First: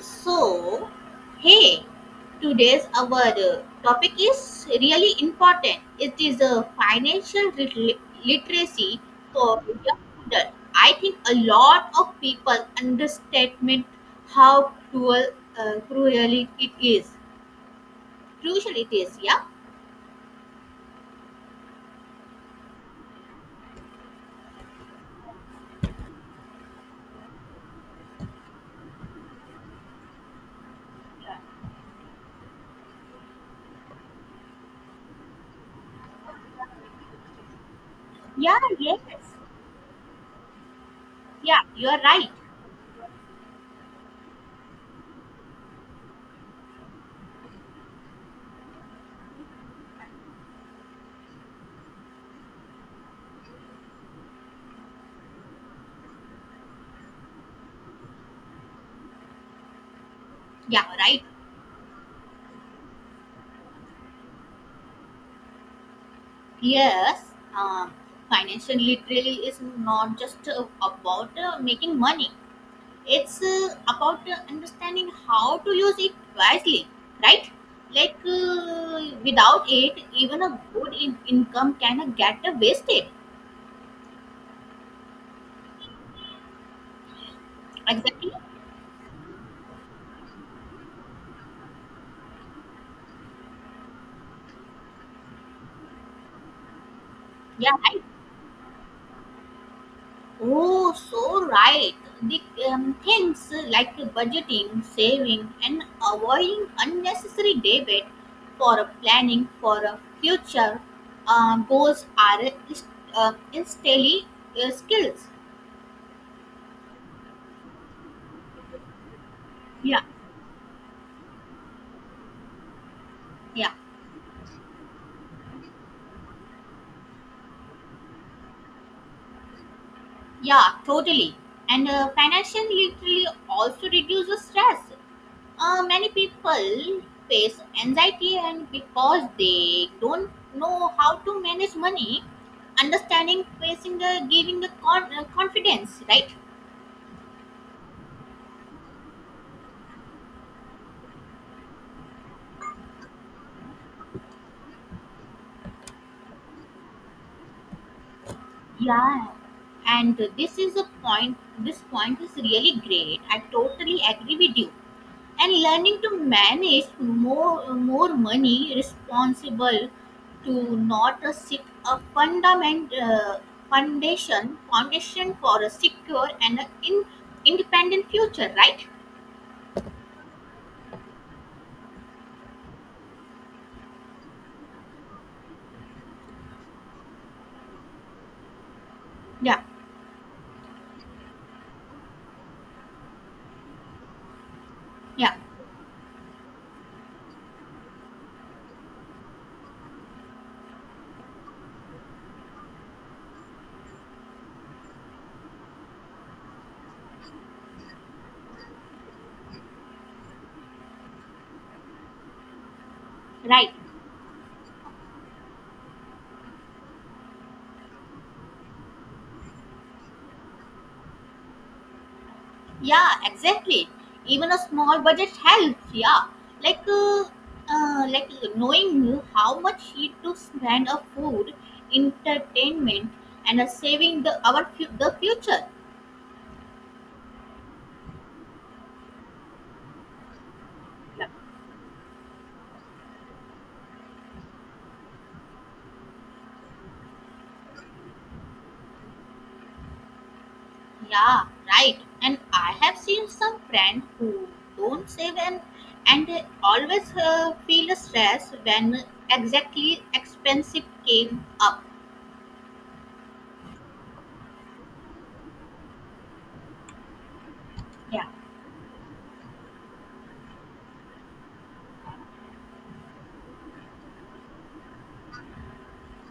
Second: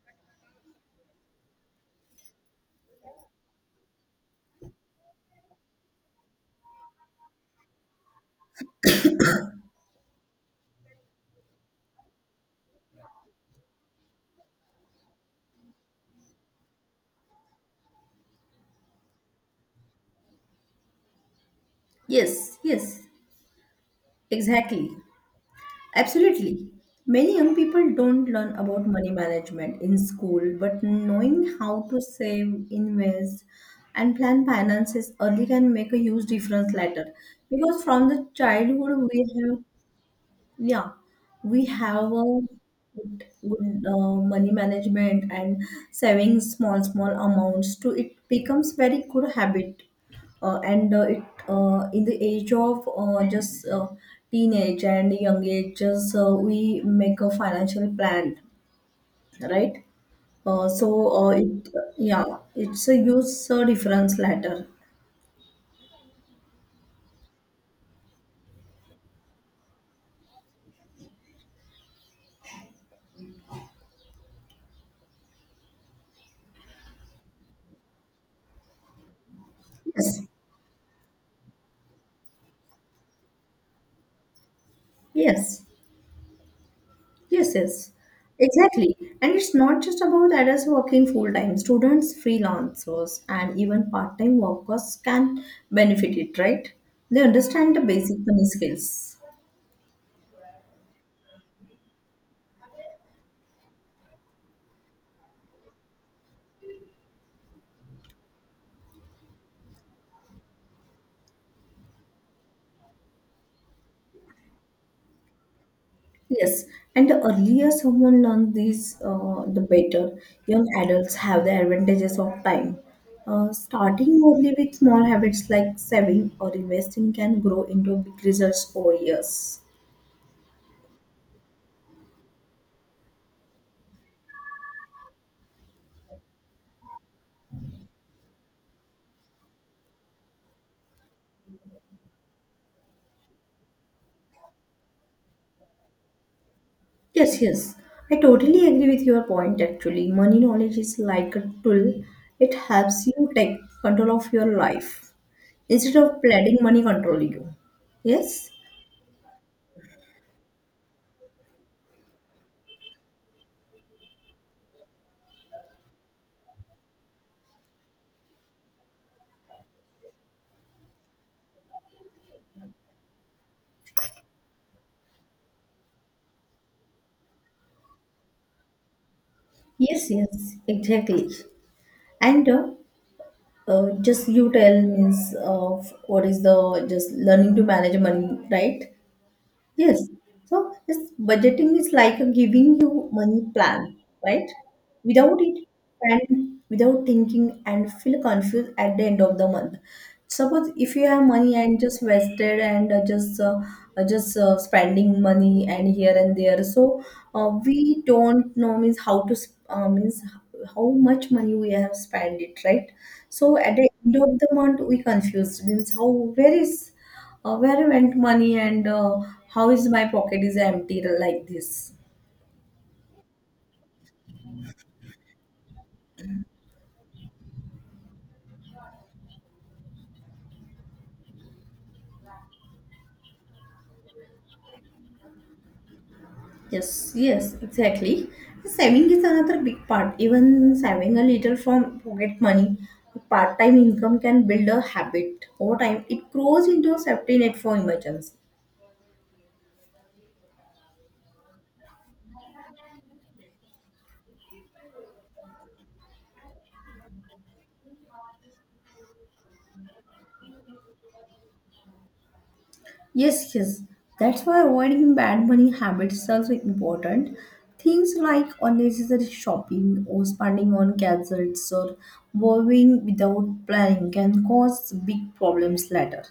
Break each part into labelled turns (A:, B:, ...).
A: So, hey, today's our topic is really important. It is a financial literacy for young adult. I think a lot of people underestimate how cruelly it is. Crucial it is, yeah.
B: Yes, yes, exactly. Absolutely. Many young people don't learn about money management in school, but knowing how to save, invest, and plan finances early can make a huge difference later. Because from the
A: Yeah, yes.
B: childhood, we have, yeah,
A: Yeah,
B: we
A: you're
B: have
A: right.
B: a good money management and saving small small amounts to it becomes very good habit, and it in the age of just teenage and young ages we make a financial plan, right? Uh,
A: Yeah,
B: so
A: right.
B: uh, it, yeah, it's a use difference letter.
A: Yes. Um, Financial literacy is not just about making money. It's about understanding how to use it wisely, right? Like without it,
B: Yes,
A: even a good income can get wasted.
B: yes. Yes, yes,
A: Exactly.
B: exactly. And it's not just about adults working full time. Students, freelancers, and even part time workers can benefit it, right? They
A: Yeah,
B: understand the
A: right.
B: basic money skills.
A: Oh, so right. The things like budgeting, saving, and avoiding unnecessary debit for a planning for a future goals instantly skills.
B: Yes, and the earlier someone learns these, the
A: Yeah.
B: better. Young adults have the advantages of time.
A: Yeah.
B: Starting early with small habits like saving or investing can grow into big results over years.
A: Yeah, totally. And financial literacy also reduces stress. Many people face anxiety and because they don't know how to manage money, understanding, facing the giving the confidence, right?
B: Yes, yes. I totally agree with your point actually. Money knowledge is like a tool, it helps you take control of your life instead of letting money control you. Yes?
A: Yeah, and this is a point. This point is really great. I totally agree with you. And learning to manage more money responsible to not a sick a fundament foundation for a secure and a independent future, right?
B: Yes, yes, exactly. And just you tell means of what is the just learning to manage money, right?
A: Yeah.
B: Yes. So this budgeting is like a giving you money plan, right?
A: Yeah,
B: Without it, and without thinking and feel confused at the end of the month. Suppose if you have money and just wasted and just spending money and here and there, so we don't know means how to means how much money we have spent it, right? So
A: right.
B: at the end of the month, we confused means how where is where went money and how is my pocket is empty like this.
A: Yeah, exactly. Even a small budget helps, yeah. Like uh, uh, like knowing how much he to spend on food, entertainment, and saving the future.
B: Yes, yes, exactly. Saving is another big part. Even saving a little from pocket money, part time income can build a habit. Over time, it grows into a safety net for emergency.
A: Yeah, right. And I have seen some friends who don't save, and they always feel stress when exactly expensive came up.
B: Yes, yes. That's why avoiding bad money habits is also important. Things
A: Yeah.
B: like unnecessary shopping or spending on gadgets or borrowing without planning can cause big problems later.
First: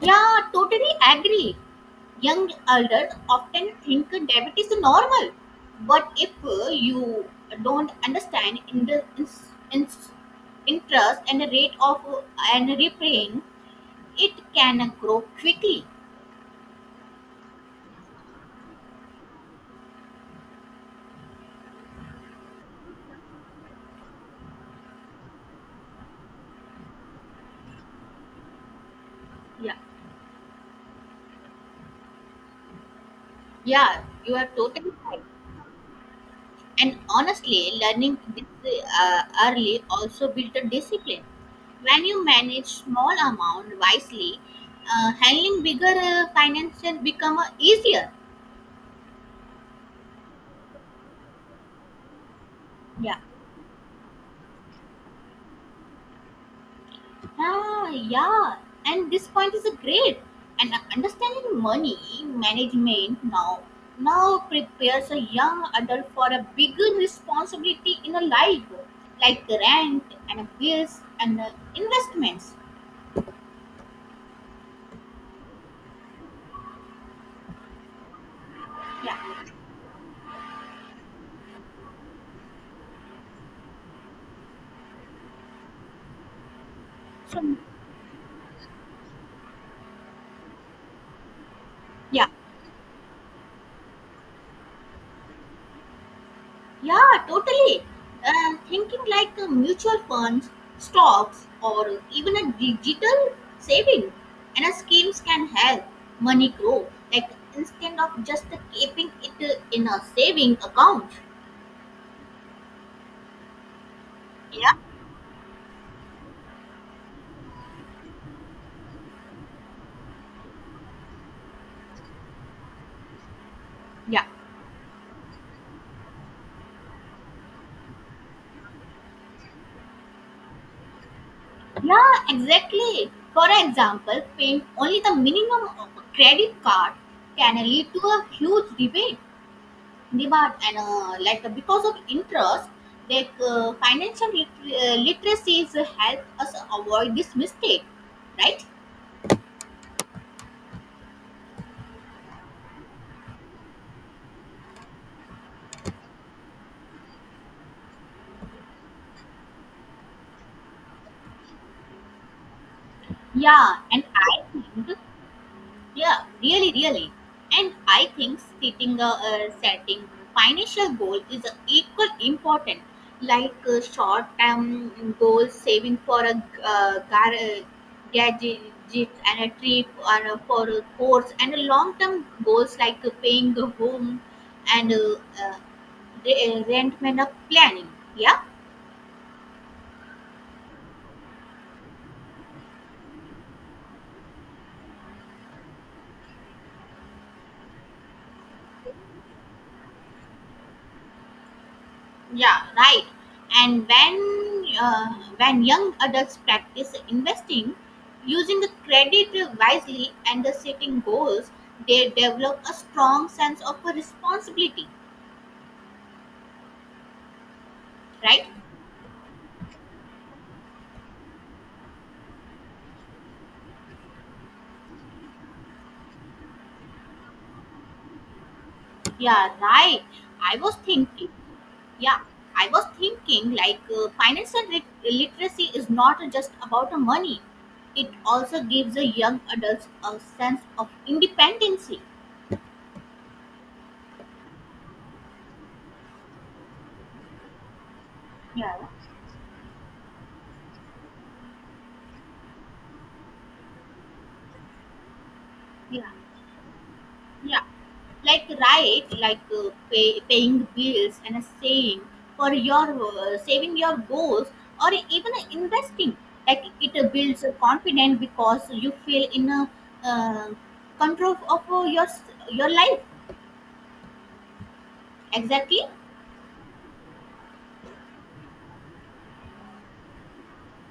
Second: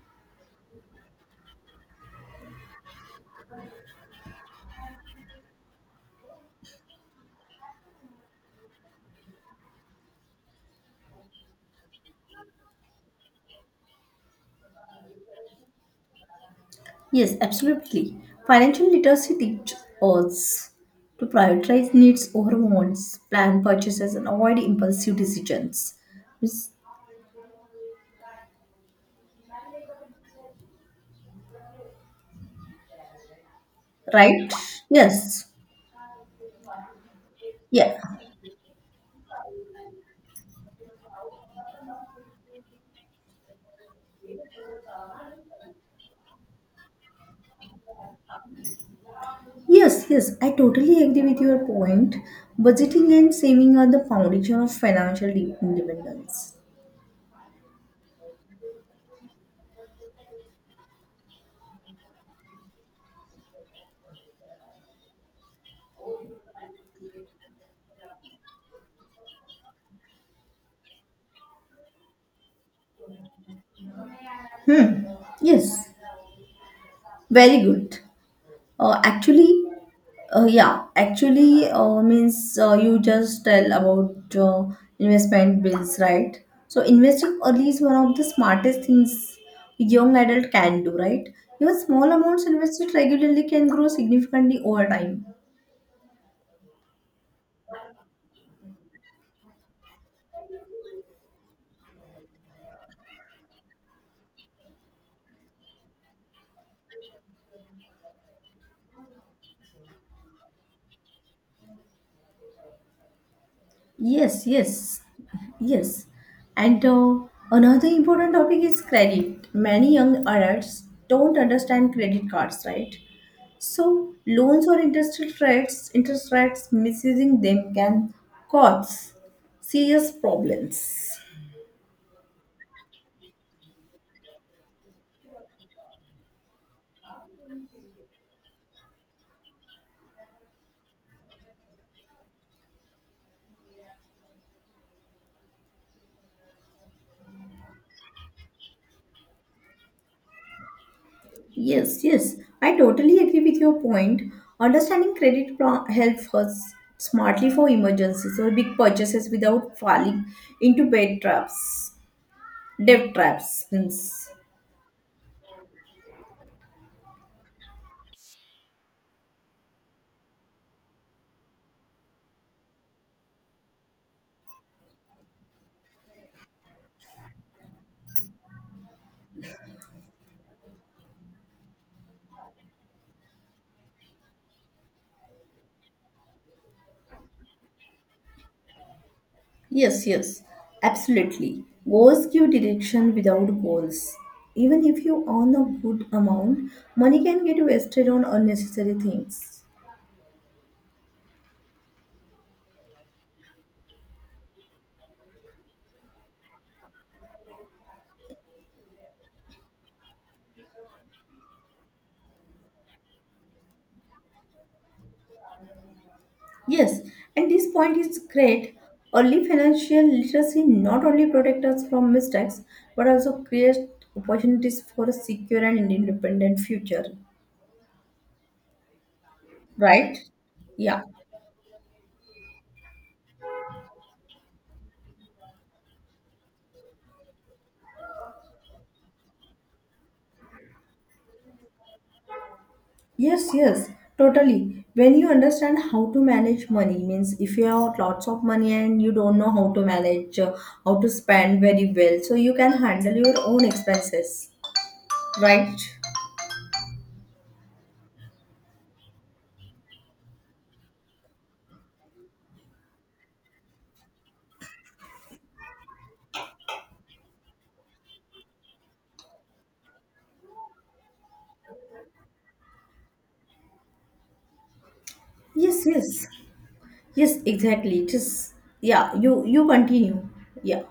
A: Yeah, totally agree. Young adults often think debit is normal, but if you don't understand in the ins- interest and the rate of and repaying, it can grow quickly.
B: Yes, absolutely. Financial literacy teaches us to prioritize needs over wants, plan purchases, and avoid impulsive decisions. Is-
A: Yeah. Yeah, you are
B: Right?
A: totally right.
B: Yes.
A: And honestly,
B: Yeah.
A: learning this early also builds a discipline. When you manage small amount wisely, handling bigger financial become easier.
B: Yes, yes, I totally agree with your point. Budgeting
A: Yeah.
B: and saving are the foundation of financial independence.
A: Ah, yeah. And this point is a great. And understanding money management now prepares a young adult for a bigger responsibility in a life, like rent and bills and investments.
B: Hmm. Yes, very good.
A: Yeah.
B: Actually, yeah, actually means you just tell about investment bills, right? So investing
A: So,
B: early is one of the smartest things a young adult can do, right? Even small
A: yeah.
B: amounts invested regularly can grow significantly over time.
A: Yeah, totally. Thinking like mutual funds, stocks, or even a digital saving and a schemes can help money grow. Like, instead of just keeping it in a saving account.
B: Yes,
A: Yeah,
B: yes, yes. And another important topic is credit. Many young adults don't understand credit cards, right? So
A: yeah,
B: loans or interest rates misusing them can cause serious problems.
A: yeah, exactly. For example, paying only the minimum of a credit card can lead to a huge debate demand and like because of interest, like financial literacy is help us avoid this mistake, right?
B: Yes, yes, I totally agree with your point. Understanding credit helps us smartly for emergencies or big purchases without falling into bad traps, debt traps.
A: Yeah, and
B: Means.
A: I think. Yeah, really, really. And I think setting financial goal is equal important, like short term goals, saving for a uh, gar- uh, gadget and a trip or for a course, and long term goals like paying the home and uh, rent and planning. Yeah.
B: Yes, yes, absolutely. Goals give direction without goals. Even if you earn a good amount, money can get wasted on unnecessary things.
A: Yeah, right. And when young adults practice investing, using the credit wisely and the setting goals, they develop a strong sense of a responsibility,
B: Yes, and this point is
A: right?
B: great. Early financial literacy not only protects us from mistakes but also creates opportunities for a secure and independent future.
A: Yeah, right.
B: Right?
A: I was
B: Yeah.
A: thinking. Yeah, I was thinking, like financial literacy is not just about the money. It also gives the young adults a sense of independency.
B: Yes, yes, totally. When you understand how to manage money, means if you have lots of money
A: Yeah.
B: and you don't know how to manage, how to spend very well, so you can handle your own expenses, right?
A: Yeah. Yeah, like right, like paying bills and saving saving your goals, or even investing. Like it builds a confidence because you feel in a uh, control of your life,
B: Yes,
A: exactly.
B: yes, yes, exactly. Just, yeah, you continue. Yeah.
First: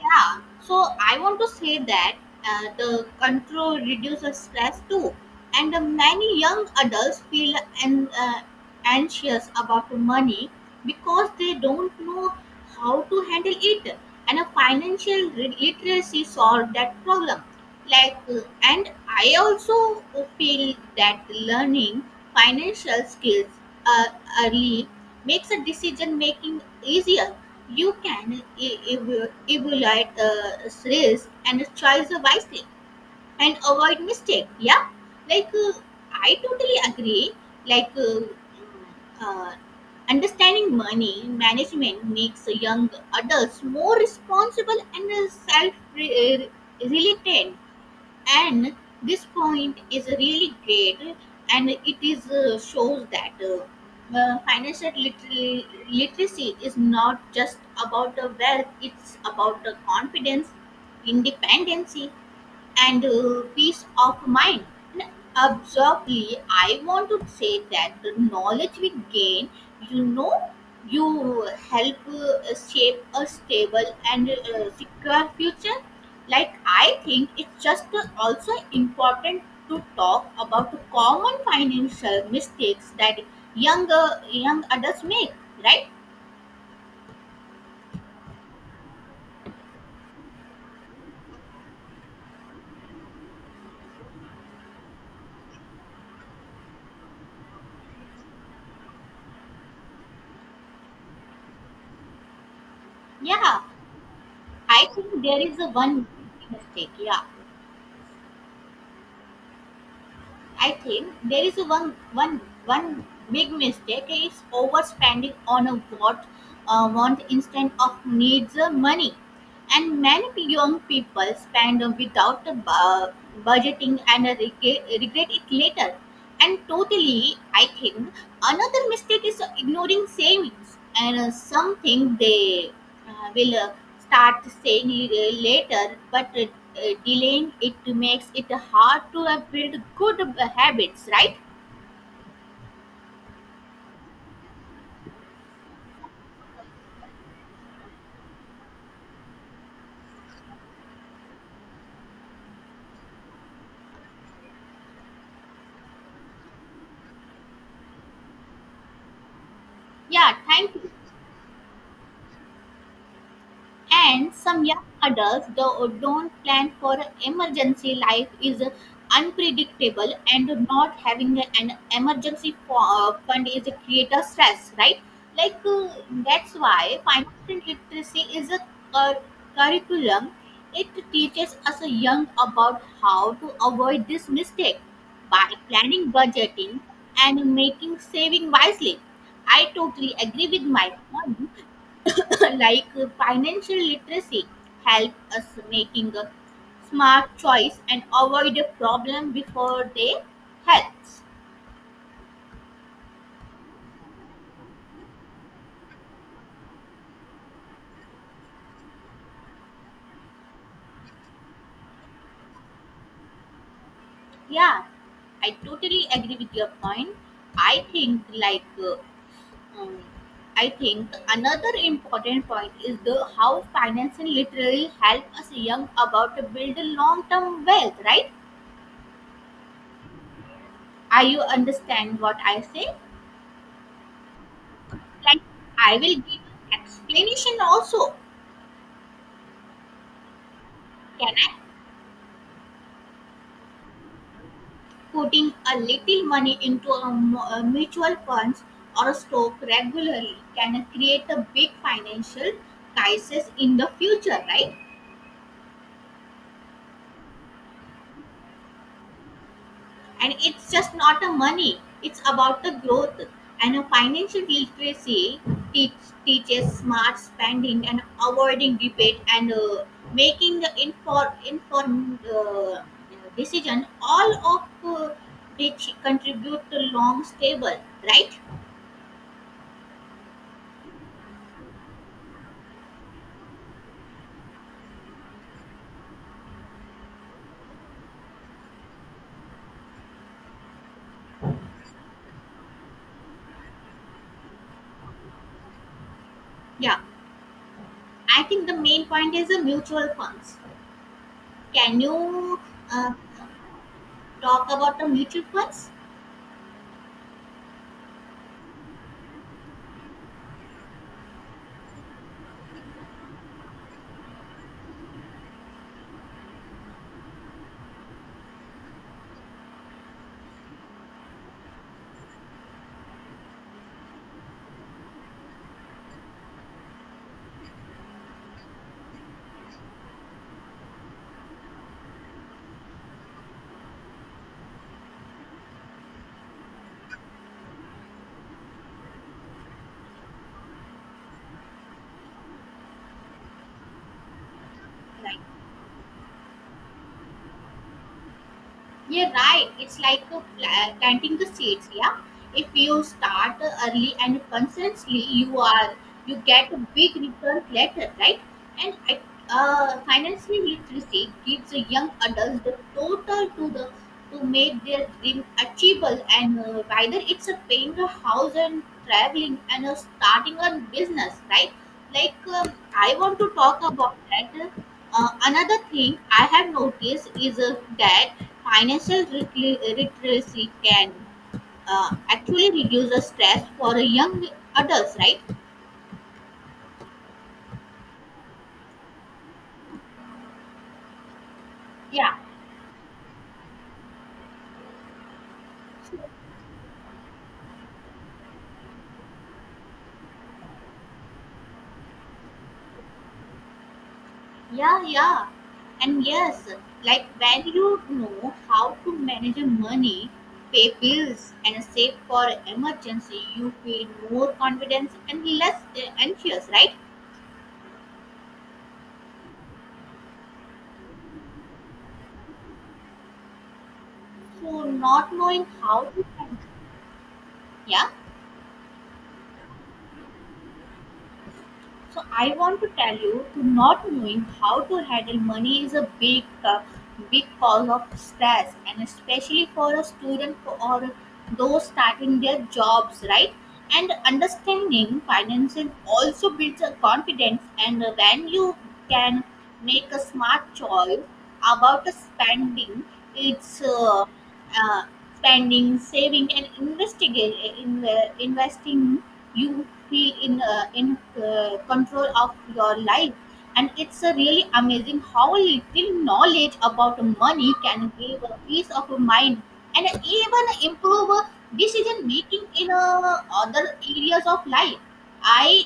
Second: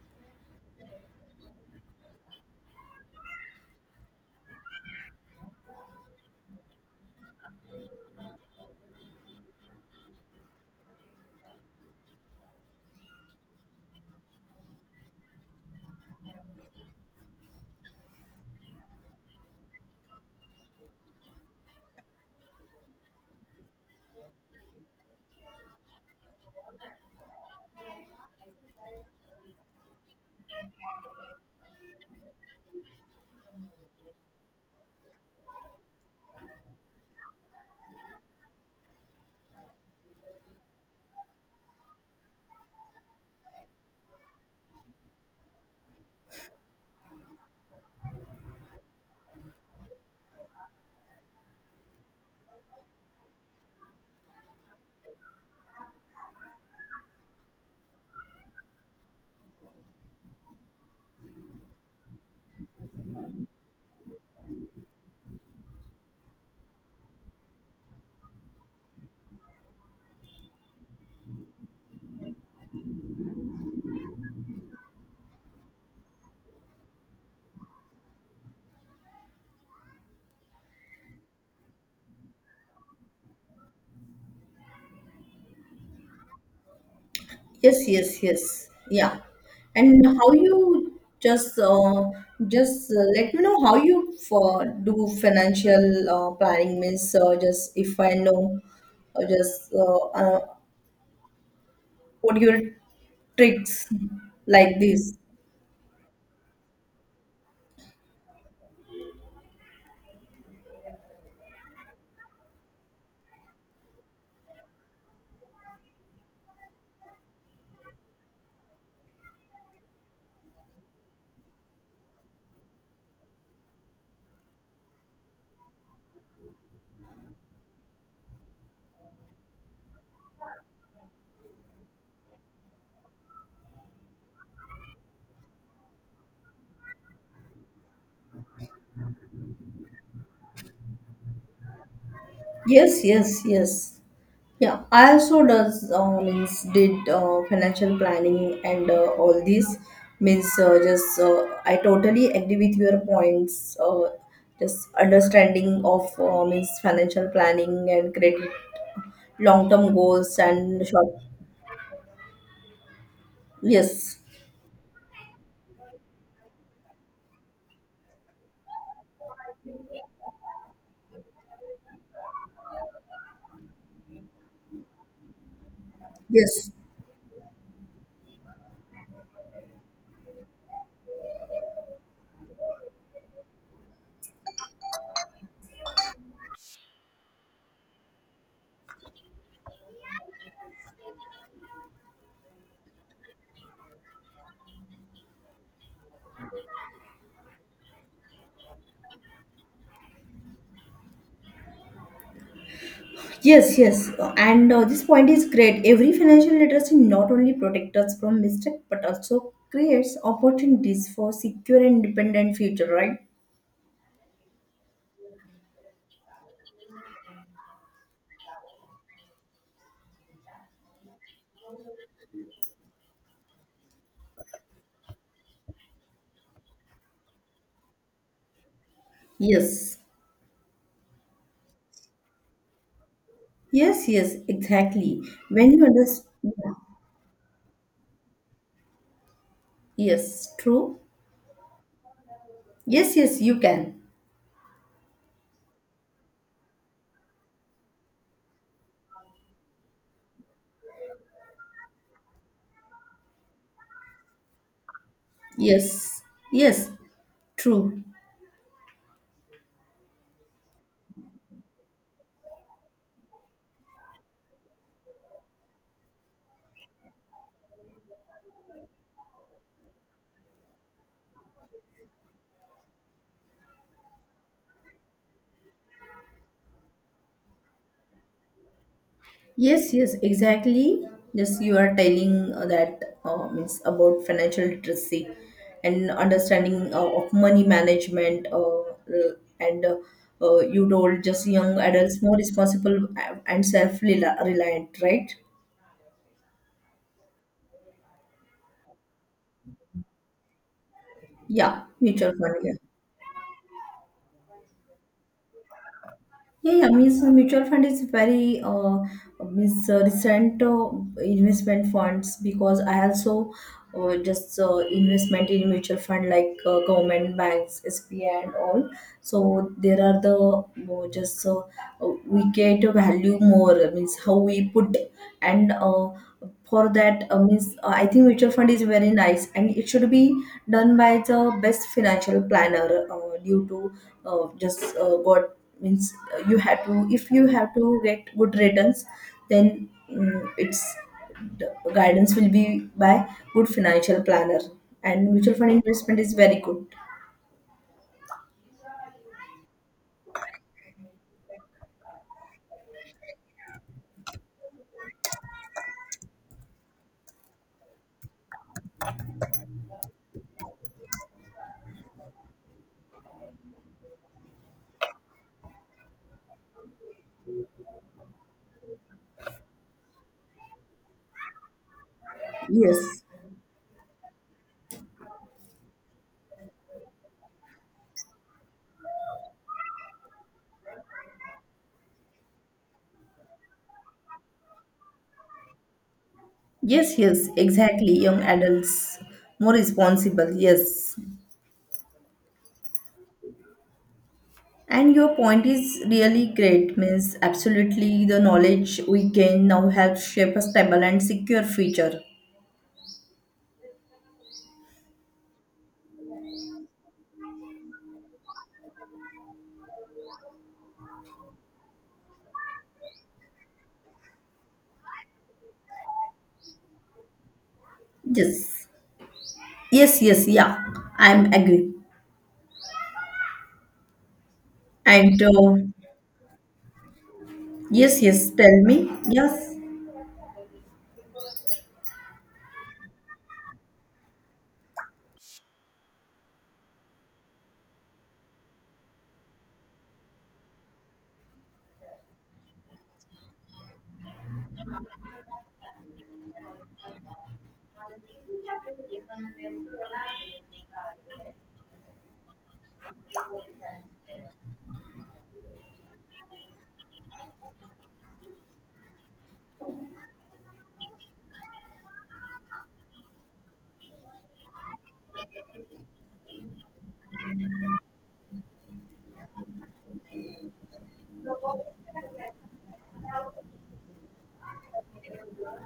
A: Yeah, so I want to say that the control reduces stress too, and many young adults feel an, uh, anxious about money because they don't know how to handle it, and a financial literacy solve that problem. Like, and I also feel that learning financial skills uh, early makes a decision making easier. You can evaluate risk and choice wisely and avoid mistake. Yeah, like, I totally agree. Like uh, understanding money management makes young adults more responsible and self-reliant, and this point is really great, and it is, shows that financial literacy is not just about the wealth, it's about the confidence, independency, and peace of mind. And absurdly, I want to say that the knowledge we gain, you know, you help shape a stable and secure future. Like, I think it's just also important to talk about the common financial mistakes that young adults make, right?
B: Yes, yes, yes. Yeah. And how you just let me know how you for do financial planning means just if I know just what your
A: Yeah,
B: tricks like
A: I
B: this.
A: think there is a one mistake. Yeah. I think there is a one big mistake is overspending on a what want instead of needs money, and many young people spend without budgeting and regret it later. And totally, I think another mistake is ignoring savings and something they will start saying later, but delaying it makes it hard to build good habits, right?
B: Yes, yes, yes. Yeah, I also does means did financial planning and all these means just I totally agree with your points. Just understanding of means financial planning and credit, long term
A: Yeah,
B: goals
A: thank
B: and
A: you.
B: short. Yes,
A: And some young adults don't plan for emergency. Life is unpredictable, and not having an emergency fund is a creator stress, right? Like that's
B: yes,
A: why financial literacy is a cur- curriculum. It teaches us young about how to avoid this mistake by planning, budgeting, and making saving wisely. I totally agree with my point. Like financial literacy help us making a smart choice and avoid a problem before they helps.
B: yes, yes. And this point is great. Every financial literacy not only protects us from mistake but also creates opportunities for secure and independent future. Right?
A: Yeah, I totally agree with your point. I think like uh, um, i think another important point is the how financial literacy help us young about to build a long term wealth, right?
B: Yes.
A: Are you understand what I say?
B: Yes, yes, exactly.
A: Like,
B: When you
A: I will give
B: understand,
A: explanation also.
B: yes, true.
A: Can I?
B: Yes, yes, you can.
A: Putting a little money into a mutual funds or stock regularly can create a big financial crisis in the future, right?
B: Yes, yes, true.
A: And it's just not a money, it's about the growth, and a financial literacy teach, teaches smart spending and avoiding debate and making the informed decision, all of which contribute to long stable, right?
B: Yes, yes, exactly. Yes, you are telling that means about financial literacy and understanding of money management, and you told just young adults more responsible and self-reliant, right?
A: Yeah, I think the main point is the mutual funds.
B: Yeah,
A: Can
B: mutual fund.
A: you
B: Yeah.
A: uh, talk about the mutual funds?
B: Yeah, yeah, means mutual fund is very means recent investment funds because I also just investment in mutual fund like government banks, SBI and all. So there are the just we get a value more means how we put and for that means I think mutual fund is very nice and it should be done by the best financial planner due to just got means you have to if you have to get good returns then it's the guidance will be by good financial planner and
A: Right.
B: mutual fund investment is very good.
A: Yeah, right. It's like planting the seeds. Yeah, if you start early and consistently, you get a big return later, right? And I- Financial literacy gives the young adults the total to the to make their dream achievable, and whether it's a paying a house and traveling and starting a business, right? Like,
B: Yes,
A: I want to talk about that. Another thing I have noticed is that financial literacy can actually reduce the stress for young adults, right?
B: yes, yes, exactly. Young adults more responsible. Yes,
A: Yeah,
B: and your point is really great means absolutely the knowledge we gain now helps shape a stable and secure future.
A: yeah, yeah. And yes, like when you know how to manage your money, pay bills, and save for emergency, you feel more confidence and less anxious, right?
B: Yes, yes, yes, yeah, I'm agree.
A: So, not
B: and
A: knowing
B: uh,
A: how to, yeah.
B: yes, yes, tell me. Yes,
A: So, I want to tell you to not knowing how to handle money is a big big cause of stress, and especially for a student or those starting their jobs, right? And understanding finances also builds a confidence, and when you can make a smart choice about the spending, it's uh, spending, saving, and in investing, you feel in control of your life. And it's really amazing how little knowledge about money can give a peace of mind and even improve decision making in other areas of life. I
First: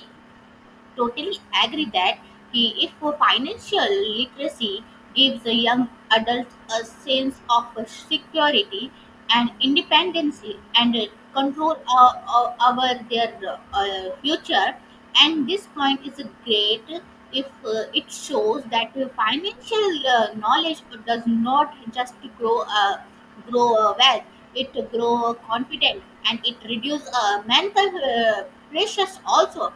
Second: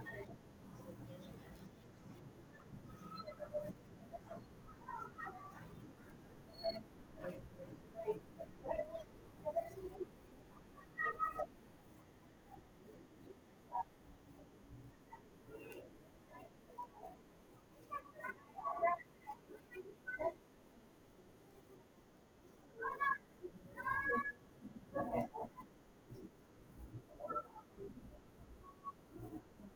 A: totally agree that if financial literacy gives a young adult a sense of security and independence and control over their future, and this point is great if it shows that financial knowledge does not just grow wealth, it grow confidence and it reduce mental pressures also.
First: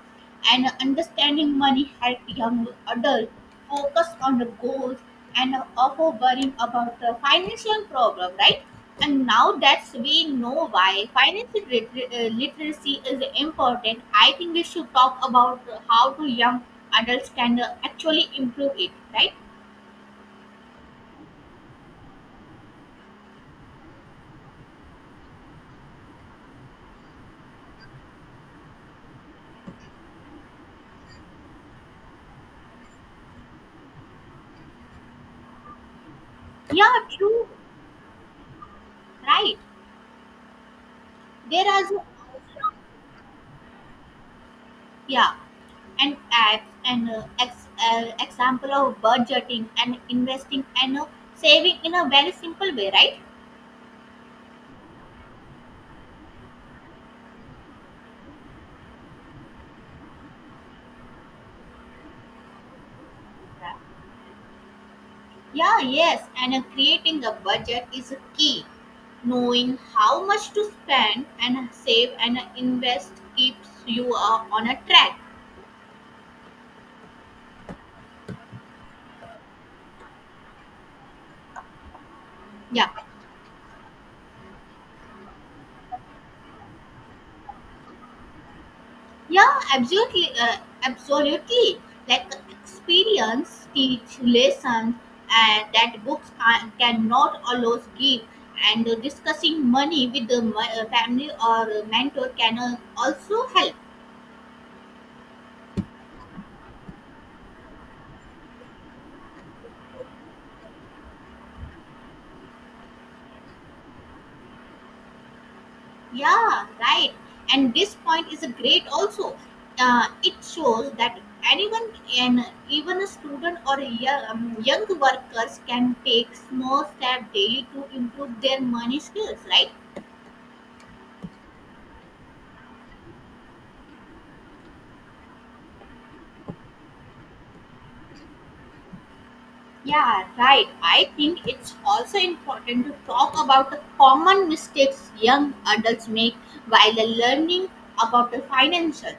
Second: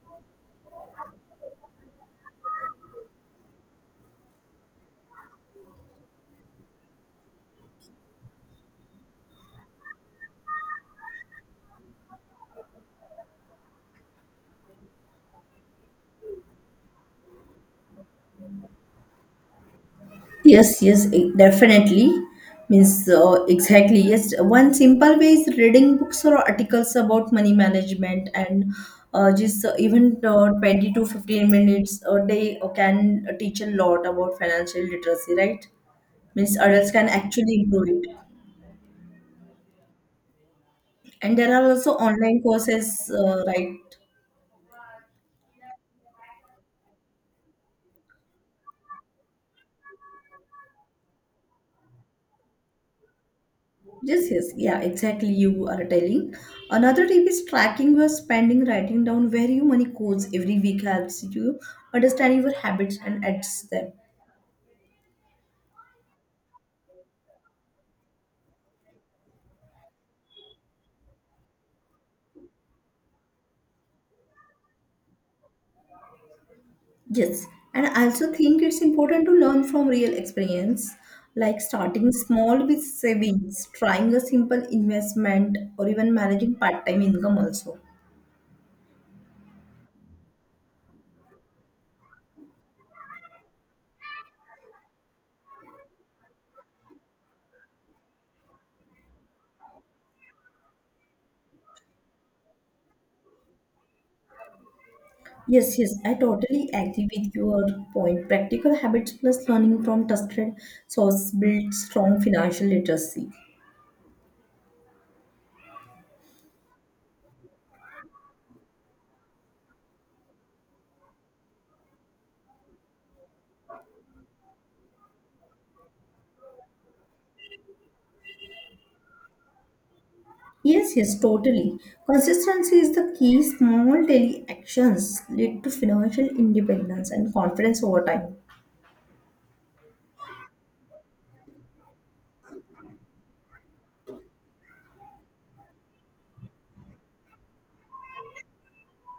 A: And understanding money help young adults focus on the goals and offer worrying about the financial problem, right? And now that we know why financial literacy is important, I think we should talk about how to young adults can actually improve it, right?
B: yes, yes, definitely. Means exactly. Yes, one simple way is reading books or articles about money management and just even 20 to 15 minutes a day can teach a lot about financial literacy, right? Means adults
A: Yeah,
B: can
A: true,
B: actually improve it.
A: right.
B: And there
A: There
B: are
A: are,
B: also online courses, right?
A: yeah, and acts and example of budgeting and investing and saving in a very simple way, right?
B: Yes, yes, yeah, exactly. You are telling. Another tip is tracking your spending, writing down where your money goes every week helps you understand your habits and adjust them.
A: Yeah, yes, and creating a budget is a key. Knowing how much to spend and save and invest keeps you on a track.
B: Yes, and I also think it's important to learn from real experience, like starting small with
A: Yeah.
B: savings, trying a simple investment, or even managing part time income also.
A: Yeah, absolutely, absolutely. Like experience teach lessons that books cannot always give, and discussing money with the family or mentor can also help.
B: Yes, yes, I totally agree with your point. Practical habits plus learning from trusted source build strong financial literacy.
A: Yeah, right. And this point is a great also. It shows that anyone and even a student or a young workers can take small step daily to improve their money skills, right?
B: Yes, yes, totally. Consistency is the key. Small daily actions lead to financial independence and confidence over time.
A: Yeah, right. I think it's also important to talk about the common mistakes young adults make while learning about the financial.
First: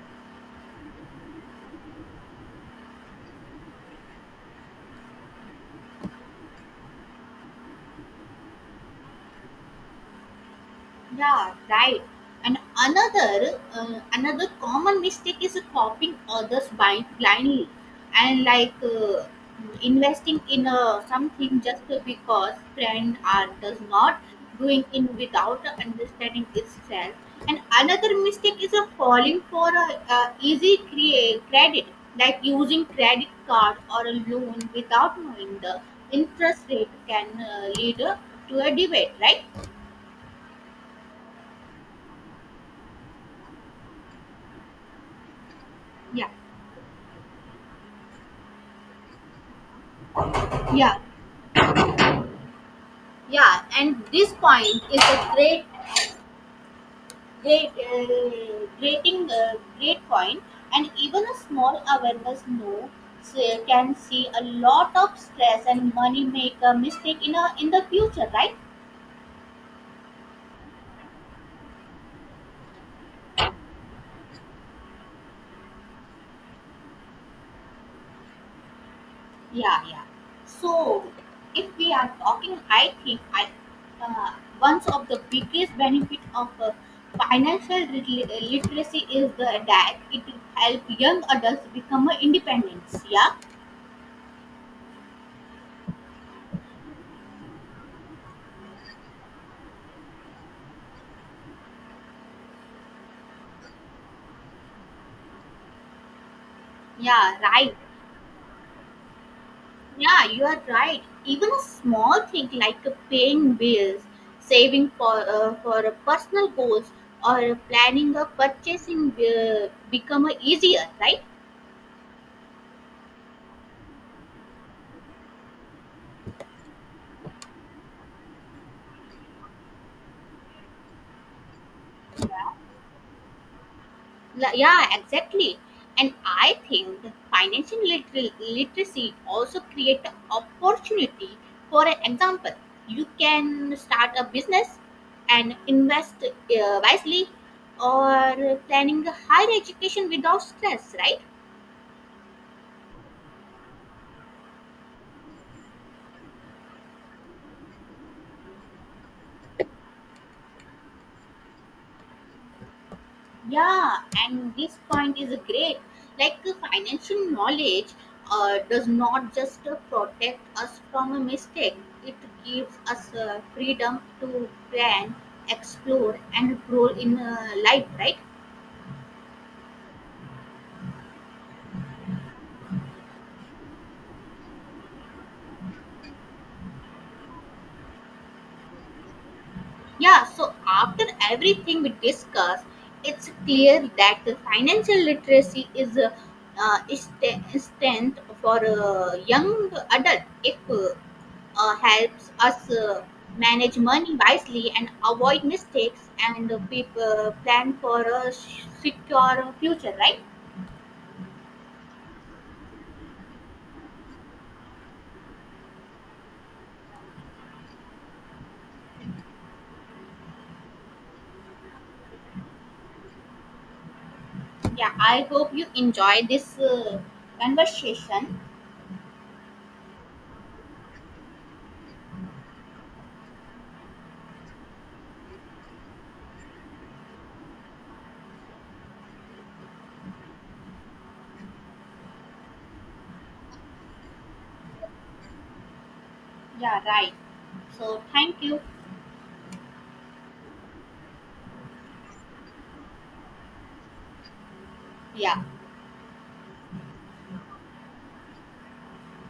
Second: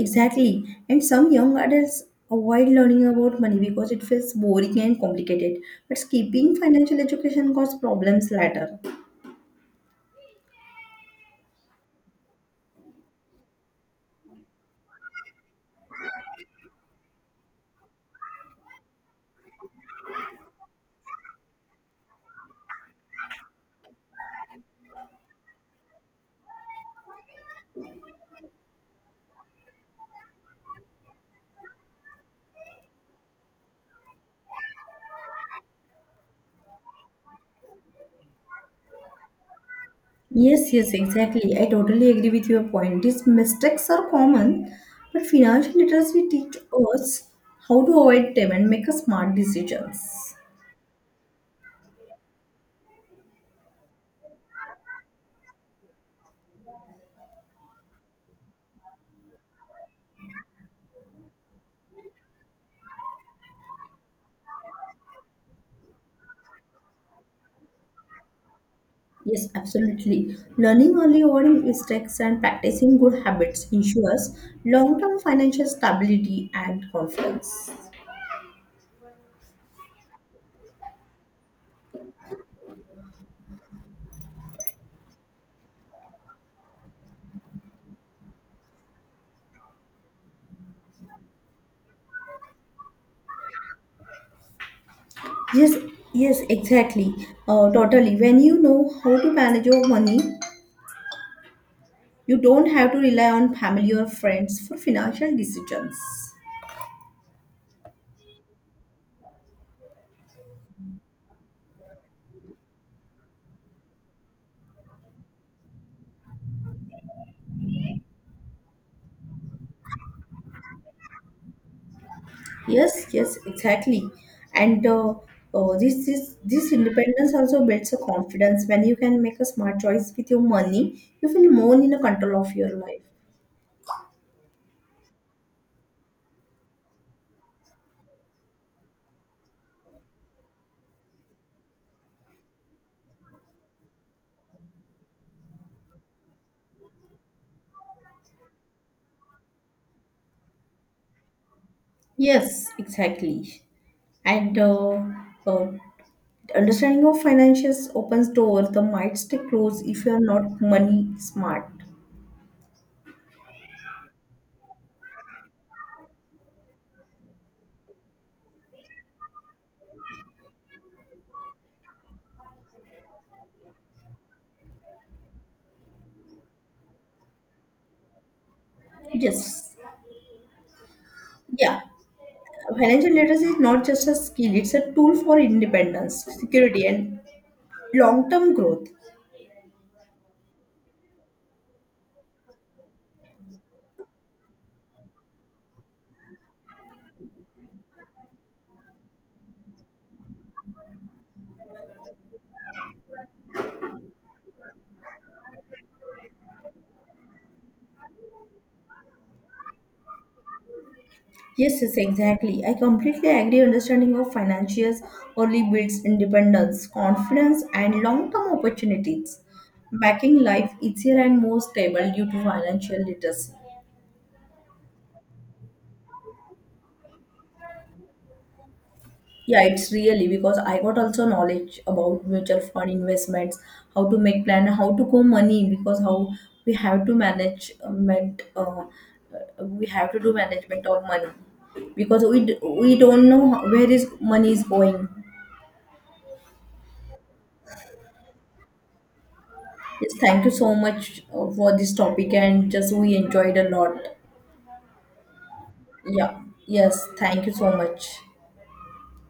B: Exactly. And some young adults avoid learning about money because it feels boring and complicated. But skipping financial education causes problems later.
A: Yeah, right. And another common mistake is copying others by blindly, and like investing in something just because trend art does not doing in without understanding itself. And another mistake is a falling for a easy credit, like using credit card or a loan without knowing the interest rate can lead to a debate, right?
B: Yes, yes, exactly. I totally agree with your point. These mistakes are common, but financial literacy
A: Yeah,
B: teach us how to avoid them and make a smart decisions.
A: yeah. Yeah, and this point is a great point, and even a small awareness no s- can see a lot of stress and money make a mistake in the future, right?
B: Yes, absolutely. Learning early avoiding mistakes and practicing good habits ensures long-term financial stability and confidence.
A: Yeah, yeah. So, if we are talking, I think I uh, one of the biggest benefit of financial literacy is the that it help young adults become independent. Yeah,
B: Yes, yes, exactly. Totally. When you know how to manage your money, you don't have to rely on family or friends for financial decisions.
A: yeah, right. Yeah, you are right. Even a small thing like paying bills, saving for a personal goals, or planning a purchasing will become easier, right?
B: Yes, yes, exactly. And this this independence also builds a confidence. When you can make a smart choice with your money, you feel more in a control of your life.
A: Yeah, exactly. And I think the financial literacy also create a opportunity. For an example, you can start a business and invest wisely, or planning a higher education without stress, right?
B: Yes, exactly. And uh, understanding of finances opens doors that might stay closed if you are not money smart.
A: Yeah, and this point is great. Like financial knowledge does not just protect us from a mistake, it gives us freedom to plan, explore, and grow in life, right?
B: Yes. Yeah. Financial literacy is not just a skill, it's a tool for independence, security, and long term growth.
A: Yeah, so after everything we discussed, it's clear that the financial literacy is strength for a young adult if helps us manage money wisely and avoid mistakes and plan for a secure future, right?
B: Yes, yes, exactly. I completely agree. Understanding of financials only builds independence, confidence, and long term opportunities, making life easier and more stable due to financial literacy.
A: Yeah, I hope you enjoy this conversation.
B: Yeah, it's really because I got also knowledge about mutual fund investments, how to make plan, how to go money because how we have to manage management, we have to do management of money because we we don't know where is money is going.
A: Yeah, right. So, thank you.
B: Yes, thank you so much for this topic and just we enjoyed a lot.
A: Yeah.
B: Yeah, yes, thank you so much.